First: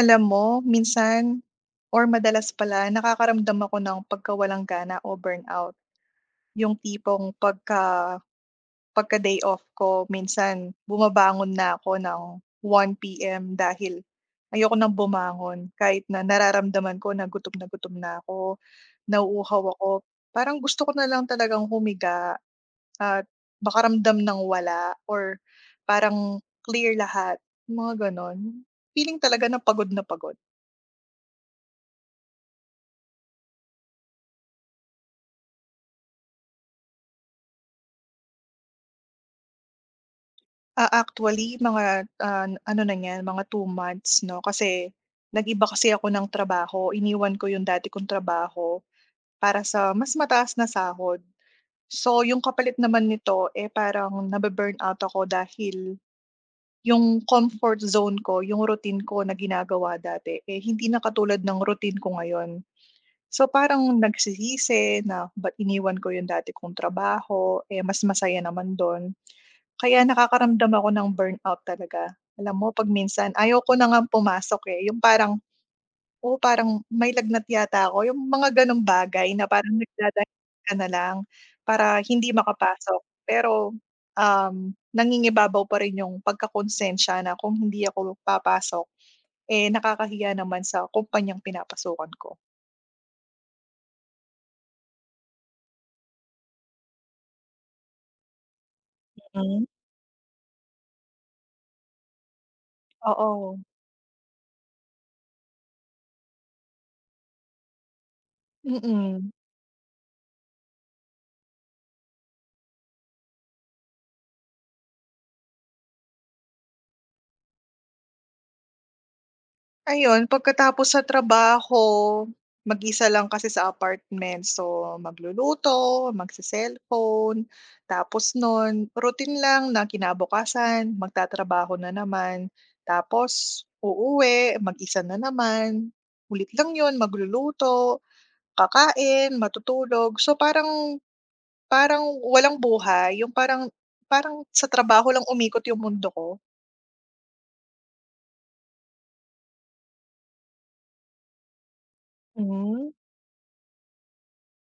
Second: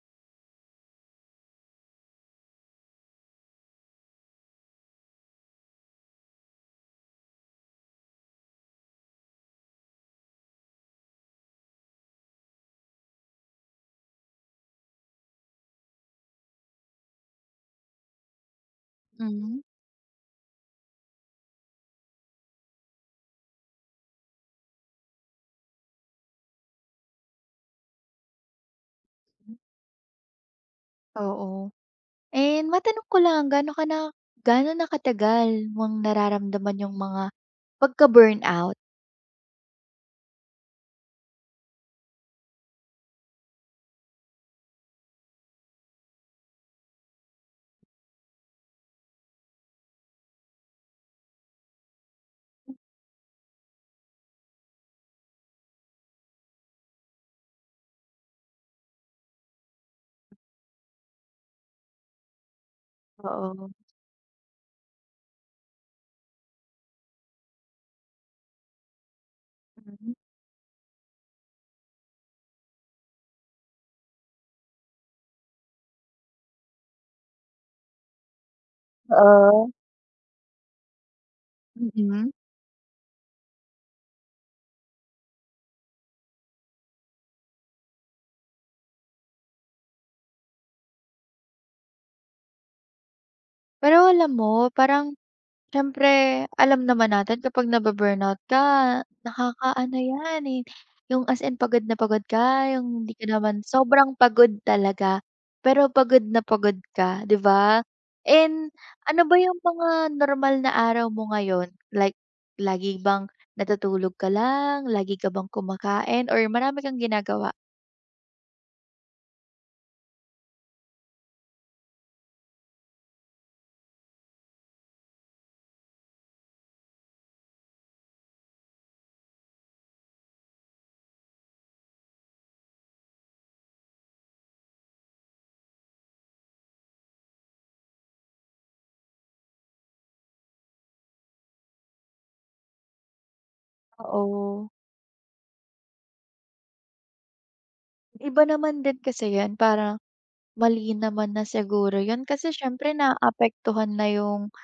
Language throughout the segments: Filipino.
Alam mo, minsan or madalas pala nakakaramdam ako ng pagkawalang gana o burnout. Yung tipong pagka pagka day off ko, minsan bumabangon na ako ng 1 p.m. dahil ayoko nang bumangon kahit na nararamdaman ko na gutom na gutom na ako, Mhm, nauuhaw ako. Parang gusto ko na lang talagang humiga at makaramdam ng wala or parang clear lahat, mga ganon. Feeling talaga na pagod na pagod. oo. And matanong ko lang ganon ka na ganon na katagal mong nararamdaman yung mga pagka-burnout? Actually mga, ano na niyan, mga 2 months 'no, kasi nag-iba kasi ako ng trabaho. Iniwan ko yung dati kong trabaho para sa mas mataas na sahod. So, yung kapalit naman nito, eh, parang nabu out ako dahil yung comfort zone ko, yung routine ko na ginagawa dati, eh, hindi na katulad ng routine ko ngayon. So, Oo. parang nagsisisi na, "Ba't iniwan ko yung dati kong trabaho, eh, mas masaya naman dun." Kaya Mhm. nakakaramdam ako ng burnout talaga. Alam mo 'pag minsan ayaw ko na ngang pumasok, eh, yung parang, "Oh, parang may lagnat yata ako." Yung mga ganong bagay na Oo. parang nagdadahilan ka na lang para Mm, hindi makapasok. Pero, um, nangingibabaw pa rin yung pagkakonsensiya na kung hindi ako papasok, eh, nakakahiya naman sa kumpanyang pinapasukan ko. pero alam mo, parang siyempre, alam naman natin kapag nabu- ka, Hmm. nakakaano 'yan, eh, yung as in pagod na pagod ka, yung hindi ka Oo. naman sobrang pagod talaga, pero pagod na pagod ka, 'di ba? And ano Mm. ba yung mga normal na araw mo ngayon? Like, lagi bang natutulog ka lang, lagi ka bang kumakain or marami kang ginagawa? Ayun pagkatapos sa trabaho, mag-isa lang kasi sa apartment so magluluto, magse-cellphone, tapos nun routine lang na kinabukasan magtatrabaho na naman, tapos uuwi, mag-isa na naman, ulit lang yun magluluto, kakain, matutulog. So parang parang walang buhay yung parang parang sa Oo. trabaho lang umikot yung mundo ko. Iba naman din kasi 'yan, parang mali naman na siguro 'yun kasi Mm. siyempre naapektuhan na yung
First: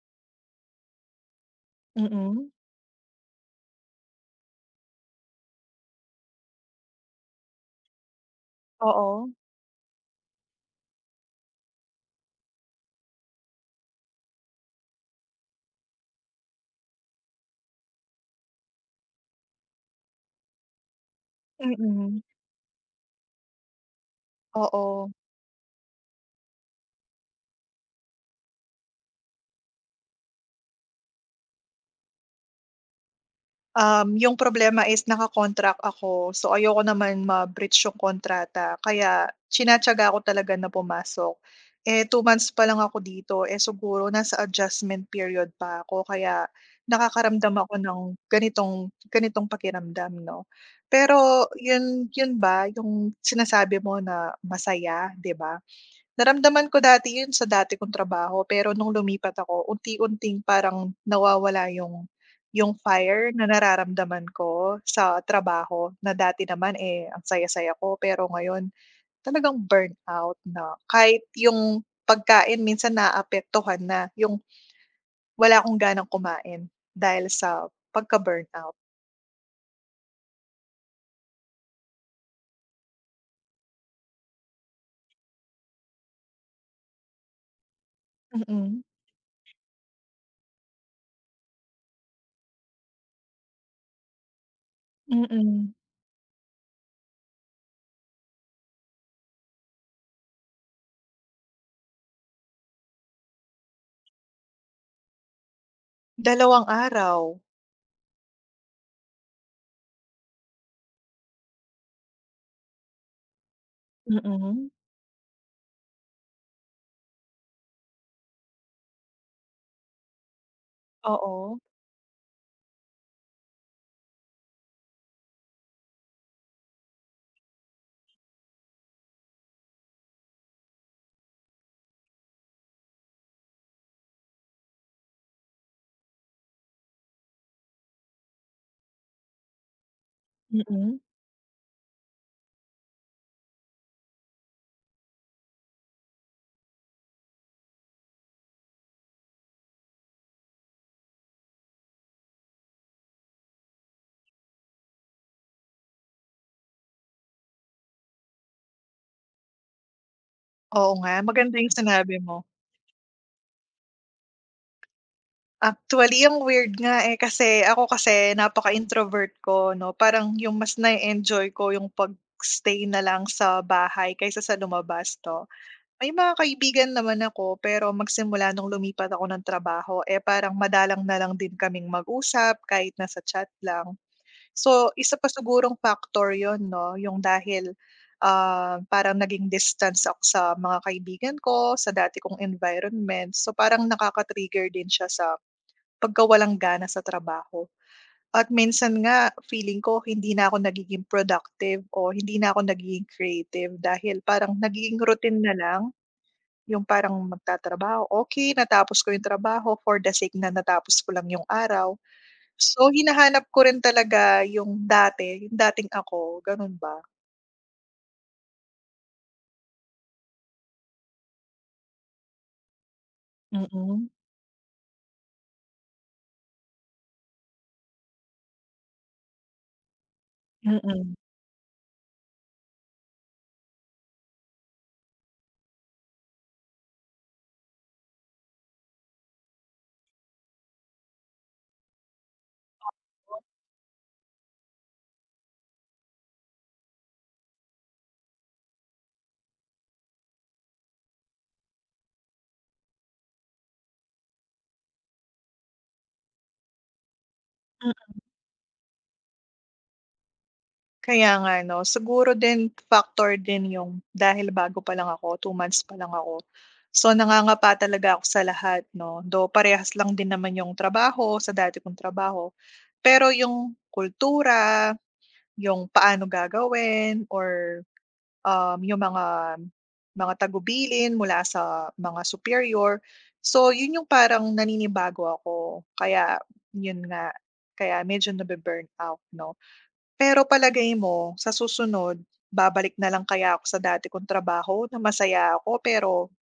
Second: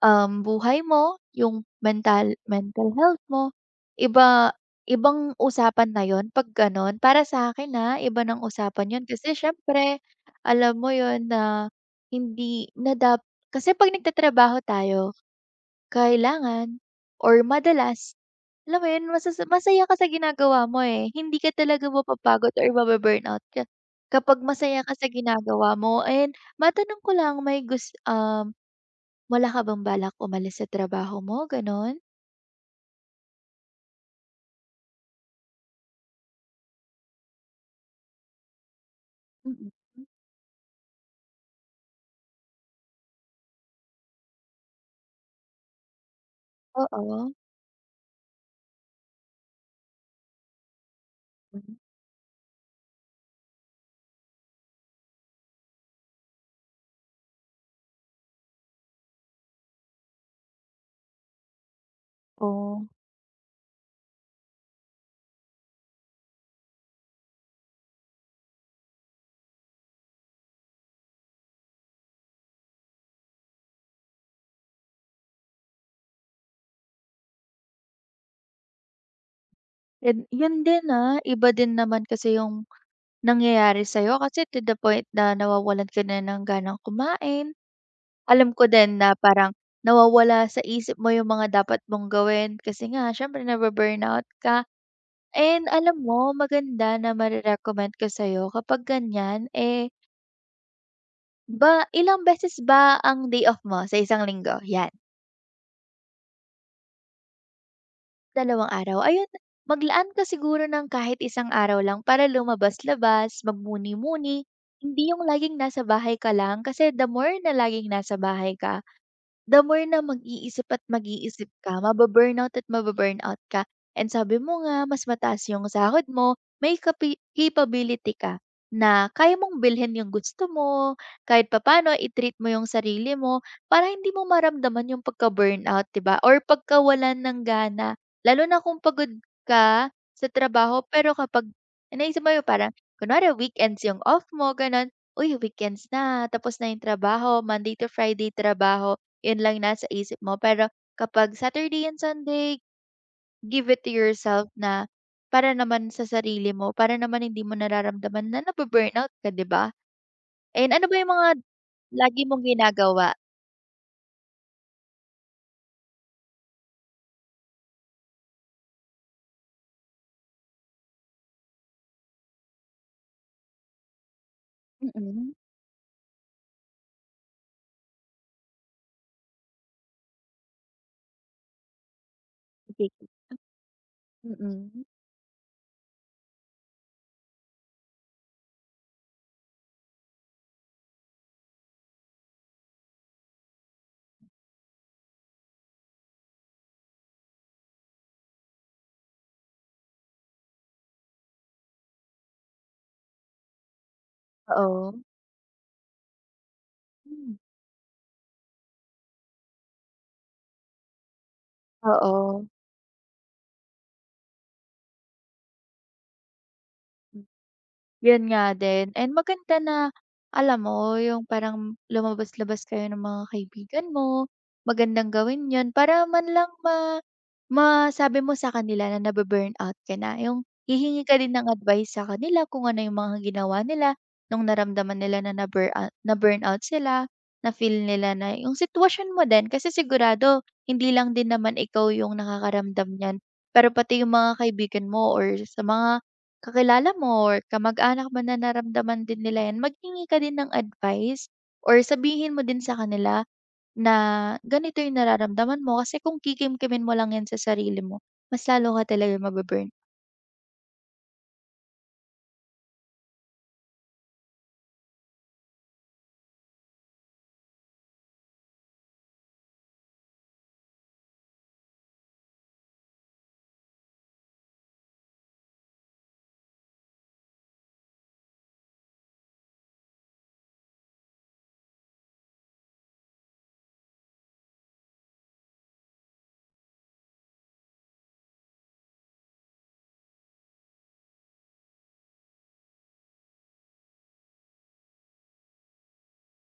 buhay mo, yung mental Mm. mental health mo, iba ibang usapan na yon 'pag gano'n. Para sa akin ah, iba ng usapan yon Oo, kasi siyempre alam mo yon na hindi na dap kasi 'pag nagtatrabaho tayo kailangan or madalas, alam mo yun masaya ka sa ginagawa mo, eh, hindi ka talaga mm. mapapagod or mabu-burnout ka kapag masaya ka Oo. sa ginagawa mo. And matanong ko lang may gus um wala ka bang balak umalis sa trabaho mo, gano'n? Yung problema is naka-contract ako, so ayoko naman ma-breach yung kontrata kaya Mm. tinatiyaga ako talaga na pumasok. Eh, 2 months pa lang ako dito, eh, siguro nasa adjustment period pa ako kaya Oo. nakakaramdam ako ng ganitong ganitong pakiramdam 'no. Pero Hmm. yun yun ba yung sinasabi mo na masaya, 'di ba? Naramdaman ko dati 'yun sa dati kong trabaho, pero nung lumipat ako unti-unting parang nawawala yung Oh, fire na nararamdaman ko sa trabaho na dati naman, eh, ang saya-saya ko pero ngayon talagang burnout na kahit yung pagkain minsan naaapektuhan na, yung wala akong ganang kumain dahil sa pagka-burnout. yan yun din, ah, iba din naman kasi yung nangyayari sa'yo kasi to the point na nawawalan ka na ng ganang kumain. Alam ko Mm, din na parang nawawala sa isip mo yung mga dapat mong gawin kasi nga siyempre nabu-burnout ka. And mm. alam mo maganda na mare-recommend ko sa'yo kapag ganyan, eh, ilang beses ba ang day off mo sa isang linggo? Yan. 2 araw. Dalawang araw. Ayun, maglaan ka siguro ng kahit isang araw lang para lumabas-labas, magmuni-muni, Mm, hindi yung laging nasa bahay ka lang kasi the more na laging nasa bahay ka, the more na mag-iisip at mag-iisip oo. ka, mababurnout at mababurnout ka. And sabi mo nga, mas mataas yung sahod mo, may capability ka na kaya mong bilhin yung gusto mo, kahit papaano i-treat mo yung sarili mo para hindi mo maramdaman yung pagka-burnout, 'di ba? Or pagkawalan ng gana, lalo na kung pagod ka sa trabaho Mm. pero kapag naisip mo yung parang kunwari weekends yung off mo, gano'n. "Uy, weekends na, tapos na yung trabaho, Monday to Friday trabaho." 'Yun lang nasa isip mo. Pero kapag Saturday and Sunday, give it to yourself na para naman sa sarili mo, para naman hindi mo nararamdaman na nabu-burnout ka, 'di ba? And ano Oo ba yung nga mga maganda yung sinabi lagi mo. mong ginagawa? Actually, ang weird nga, eh, kasi ako kasi napaka-introvert ko 'no, parang yung mas na enjoy ko yung pag-stay na lang sa bahay kaysa sa lumabas Mm, 'no. May mga kaibigan naman ako, pero magsimula nung lumipat ako ng trabaho, eh, parang madalang na lang din kaming mag-usap kahit sige. nasa chat lang. Mm. So, isa pa sigurong factor yun 'no, yung dahil, parang naging distance ako sa mga kaibigan ko, sa dati kong environment. So, parang nakaka-trigger din siya sa pagka walang gana sa trabaho. At minsan nga feeling ko hindi na ako nagiging productive o hindi na ako nagiging creative dahil parang Oo. nagiging routine na lang yung parang Hmm. magtatrabaho, okey natapos ko yung trabaho for the sake na natapos ko lang yung araw. Oo. So, hinahanap ko rin talaga yung dati, yung dating ako, gano'n ba? Hmm. Yun nga din, and maganda na alam mo yung parang lumabas-labas kayo ng mga kaibigan mo, Mm, magandang gawin yun para man lang masabi mo sa kanila na nabu-burnout ka na, yung hihingi mm. ka din ng advice sa kanila kung ano yung mga ginawa nila nung naramdaman nila na na-burnout na burn out sila, na-feel nila na yung sitwasyon mo din kasi sigurado hindi lang din naman ikaw yung nakakaramdam niyan pero pati yung mga kaibigan mo or sa mga kakilala mo or kamag-anak mo na naramdaman din nila yan, maghingi ka din ng advice or sabihin mo din sa kanila na ganito yung nararamdaman mo kasi kung kikim-kimin mo lang yan sa sarili mo, mas lalo ka talaga mababurn. Kaya nga 'no. Siguro din factor din yung dahil bago pa lang ako, 2 months pa lang ako. So, nangangapa talaga ako sa lahat 'no, do parehas lang din naman yung trabaho sa dati kong trabaho. Pero yung kultura, yung paano gagawin or, yung mga tagubilin mula sa mga superior. So, yun yung parang naninibago ako. Kaya yun nga, kaya medyo nabu-burnout 'no. Pero palagay mo, sa susunod, babalik na lang kaya ako sa dati kong trabaho na masaya ako pero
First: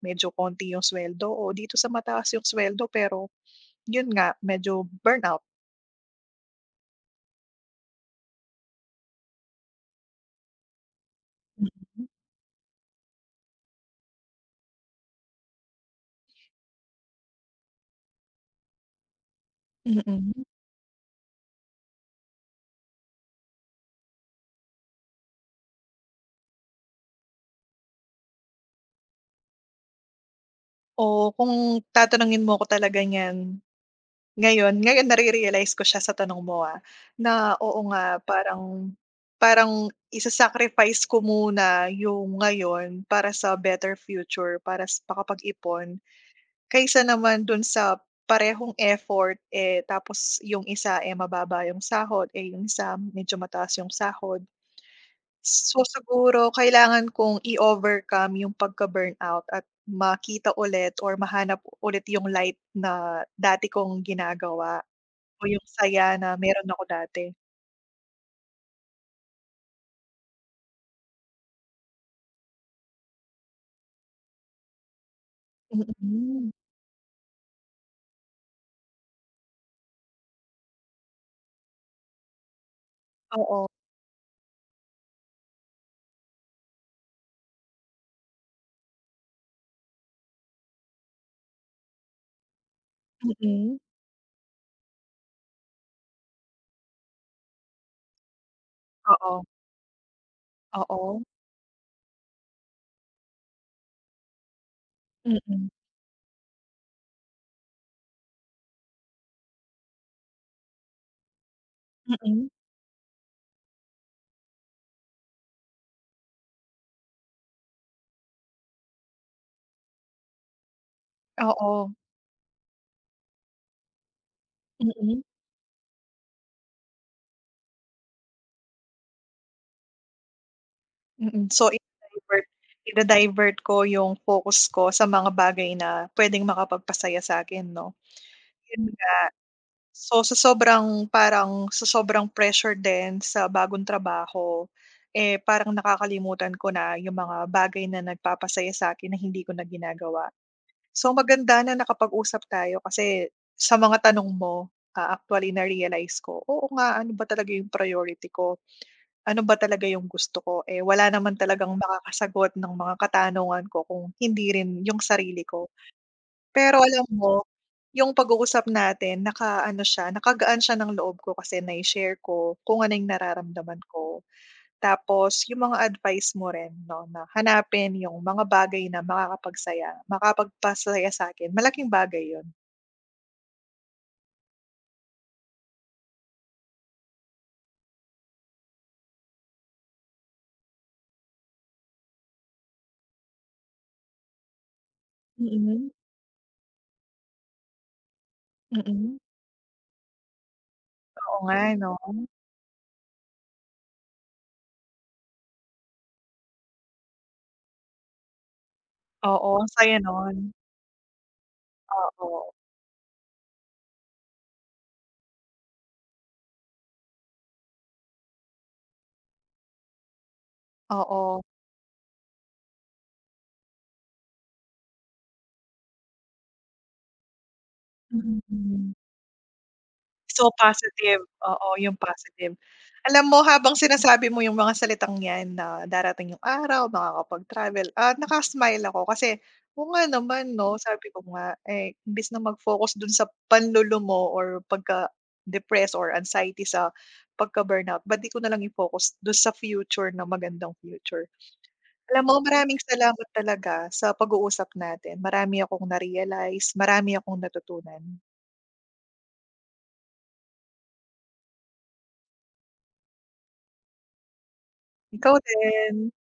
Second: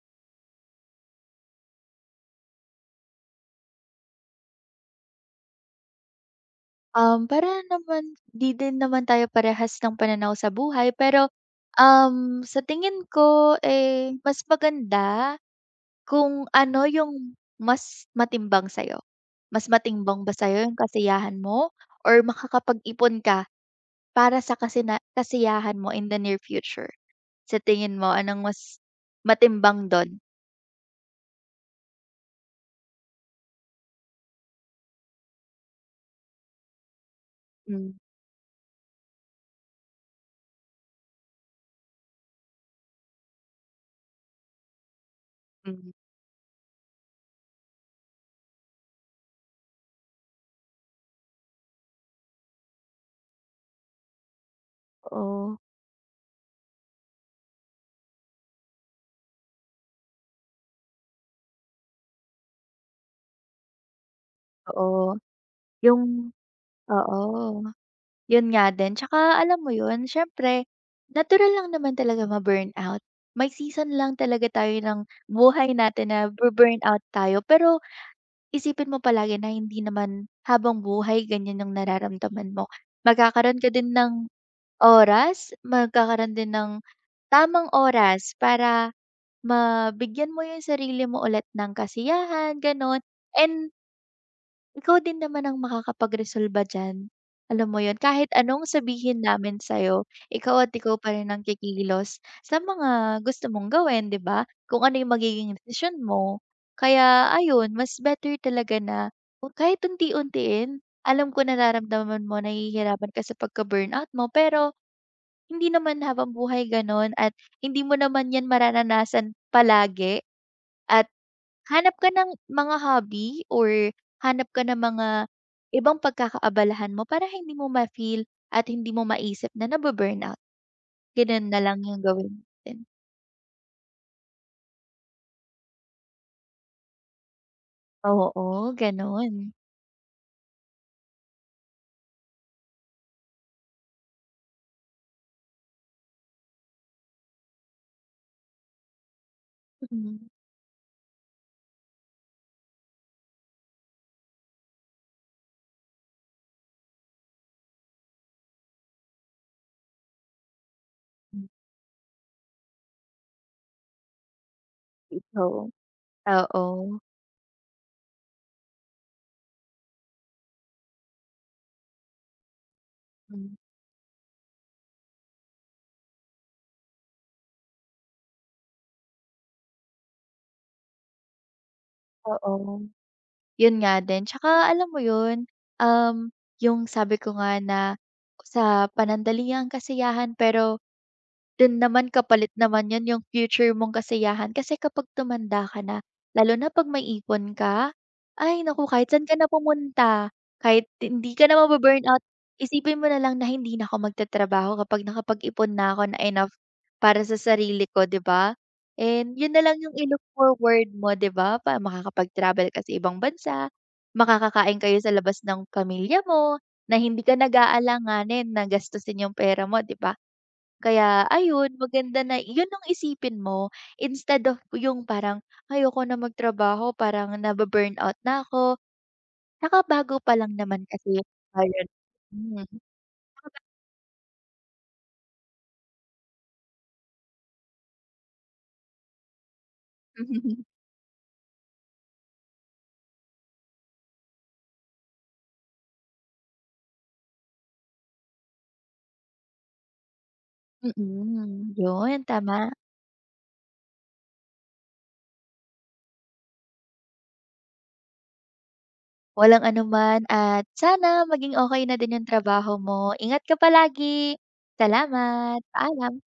medyo konti yung sweldo o dito sa mataas yung sweldo pero yun nga, medyo burnout? Para naman, di din naman tayo parehas ng pananaw sa buhay, pero sa tingin ko, eh, mas maganda kung ano yung mas matimbang sa'yo. Mas Mhm, matimbang ba mm. sa'yo yung kasiyahan mo? Or makakapag-ipon ka para sa kasiyahan mo in the near future, sa tingin mo anong mas matimbang dun? O kung tatanungin mo ako talaga niyan ngayon nare-realize ko siya sa tanong mo, ah, na oo Hmm, nga parang parang isa-sacrifice ko muna yung ngayon para sa better future, para sa makapag-ipon. hmm. Kaysa naman dun sa parehong effort, eh, tapos yung isa, eh, mababa yung sahod, eh, yung isa medyo mataas yung sahod. Oo, So, siguro kailangan kong i-overcome yung pagka-burnout at makita ulit or mahanap ulit yung light na dati kong ginagawa oo, o yung saya yung na meron ako oo, dati. yun nga din. Tsaka alam mo yun, siyempre natural lang naman talaga ma-burnout. May season lang talaga tayo ng buhay natin na Mm, bu-burnout tayo, pero isipin mo palagi na hindi naman habang buhay ganyan yung nararamdaman mo. Magkakaroon oo, ka din ng oras, magkakaroon din ng tamang oras para mabigyan mo yung sarili mo ulit ng kasiyahan, gano'n. And mm, ikaw din naman ang makakapagresolba diyan, alam mo 'yun. Kahit anong sabihin oo, namin sa'yo, ikaw at ikaw pa oo, rin ang kikilos sa mga gusto mong gawin, 'di ba? Kung ano yung magiging mm, decision mo. Kaya ayun, mas better talaga na kung kahit unti-untiin, alam ko nararamdaman mo mm, nahihirapan ka sa pagka-burnout mo, pero hindi naman habang buhay gano'n at hindi mo naman 'yan mararanasan palagi at oo, hanap ka ng mga hobby or hanap ka ng mga mm. ibang pagkakaabalahan mo para hindi mo ma-feel at hindi mo maisip na nabu-burnout. Gano'n Mm, na so lang 'yung gawin ida-divert natin. ida-divert ko yung focus ko sa mga bagay na puwedeng makapagpasaya sa akin, 'no, Oo, yun nga. gano'n. So sa sobrang pressure din sa bagong trabaho, eh, parang nakakalimutan ko na yung mga bagay na nagpapasaya sa akin na hindi ko na ginagawa. Mm. So maganda na nakapag-usap tayo kasi sa mga tanong mo, actually na-realize ko, oo nga, ano ba talaga yung priority ko. Ano ba talaga yung gusto ko, eh, wala naman Hmm, talagang makakasagot ng mga katanungan ko kung hindi rin yung sarili ikaw? ko. Pero Oo. alam mo, yung pag-uusap natin nakaano siya, nakagaan siya ng loob ko kasi nai-share ko kung ano yung Hmm, nararamdaman ko. Tapos yung mga advice mo rin 'no, na hanapin yung mga bagay na makakapagpasaya sa akin malaking bagay yun. oo. Yun nga din, tsaka alam mo yun, um, yung sabi ko nga na sa panandaliang kasiyahan pero dun naman kapalit naman yon yung future mong kasiyahan kasi kapag tumanda ka Mm, na, lalo na 'pag may ipon ka, ay naku kahit mm. saan ka na pumunta, kahit hindi Oo ka nga na 'no? mabu-burnout, isipin mo na lang na hindi na ako magtatrabaho kapag nakapag-ipon na ako na enough para sa sarili ko, 'di ba? And Oo, yun na ang lang yung saya i-look nun. forward mo, 'di ba? Pa Oo, makakapag-travel ka sa ibang bansa, makakakain kayo sa labas ng pamilya mo, na hindi ka nag-aalanganin na gastusin yung pera mo, 'di ba? Kaya oo. ayun, maganda na yun ang isipin mo instead of yung parang, "Ayoko na magtrabaho, parang nabu-burnout na ako." Mm. Nakabago pa So lang naman kasi positive, oo, ayun, yung positive. hmm. Alam mo habang sinasabi mo yung mga salitang 'yan na darating yung araw makakapag-travel, naka ako kasi, oo nga naman 'no, sabi ko nga, eh, imbes na mag-focus dun sa panlulumo or pagka depress or anxiety sa pagka-burnout, ba't di ko nalang i-focus dun sa future na magandang future. Mm, Alam yun mo tama. maraming salamat talaga sa pag-uusap natin, marami akong na-realize, marami akong natutunan. Walang anuman at sana maging okay na din yung trabaho mo. Ingat ka palagi. Ikaw Salamat, din. paalam.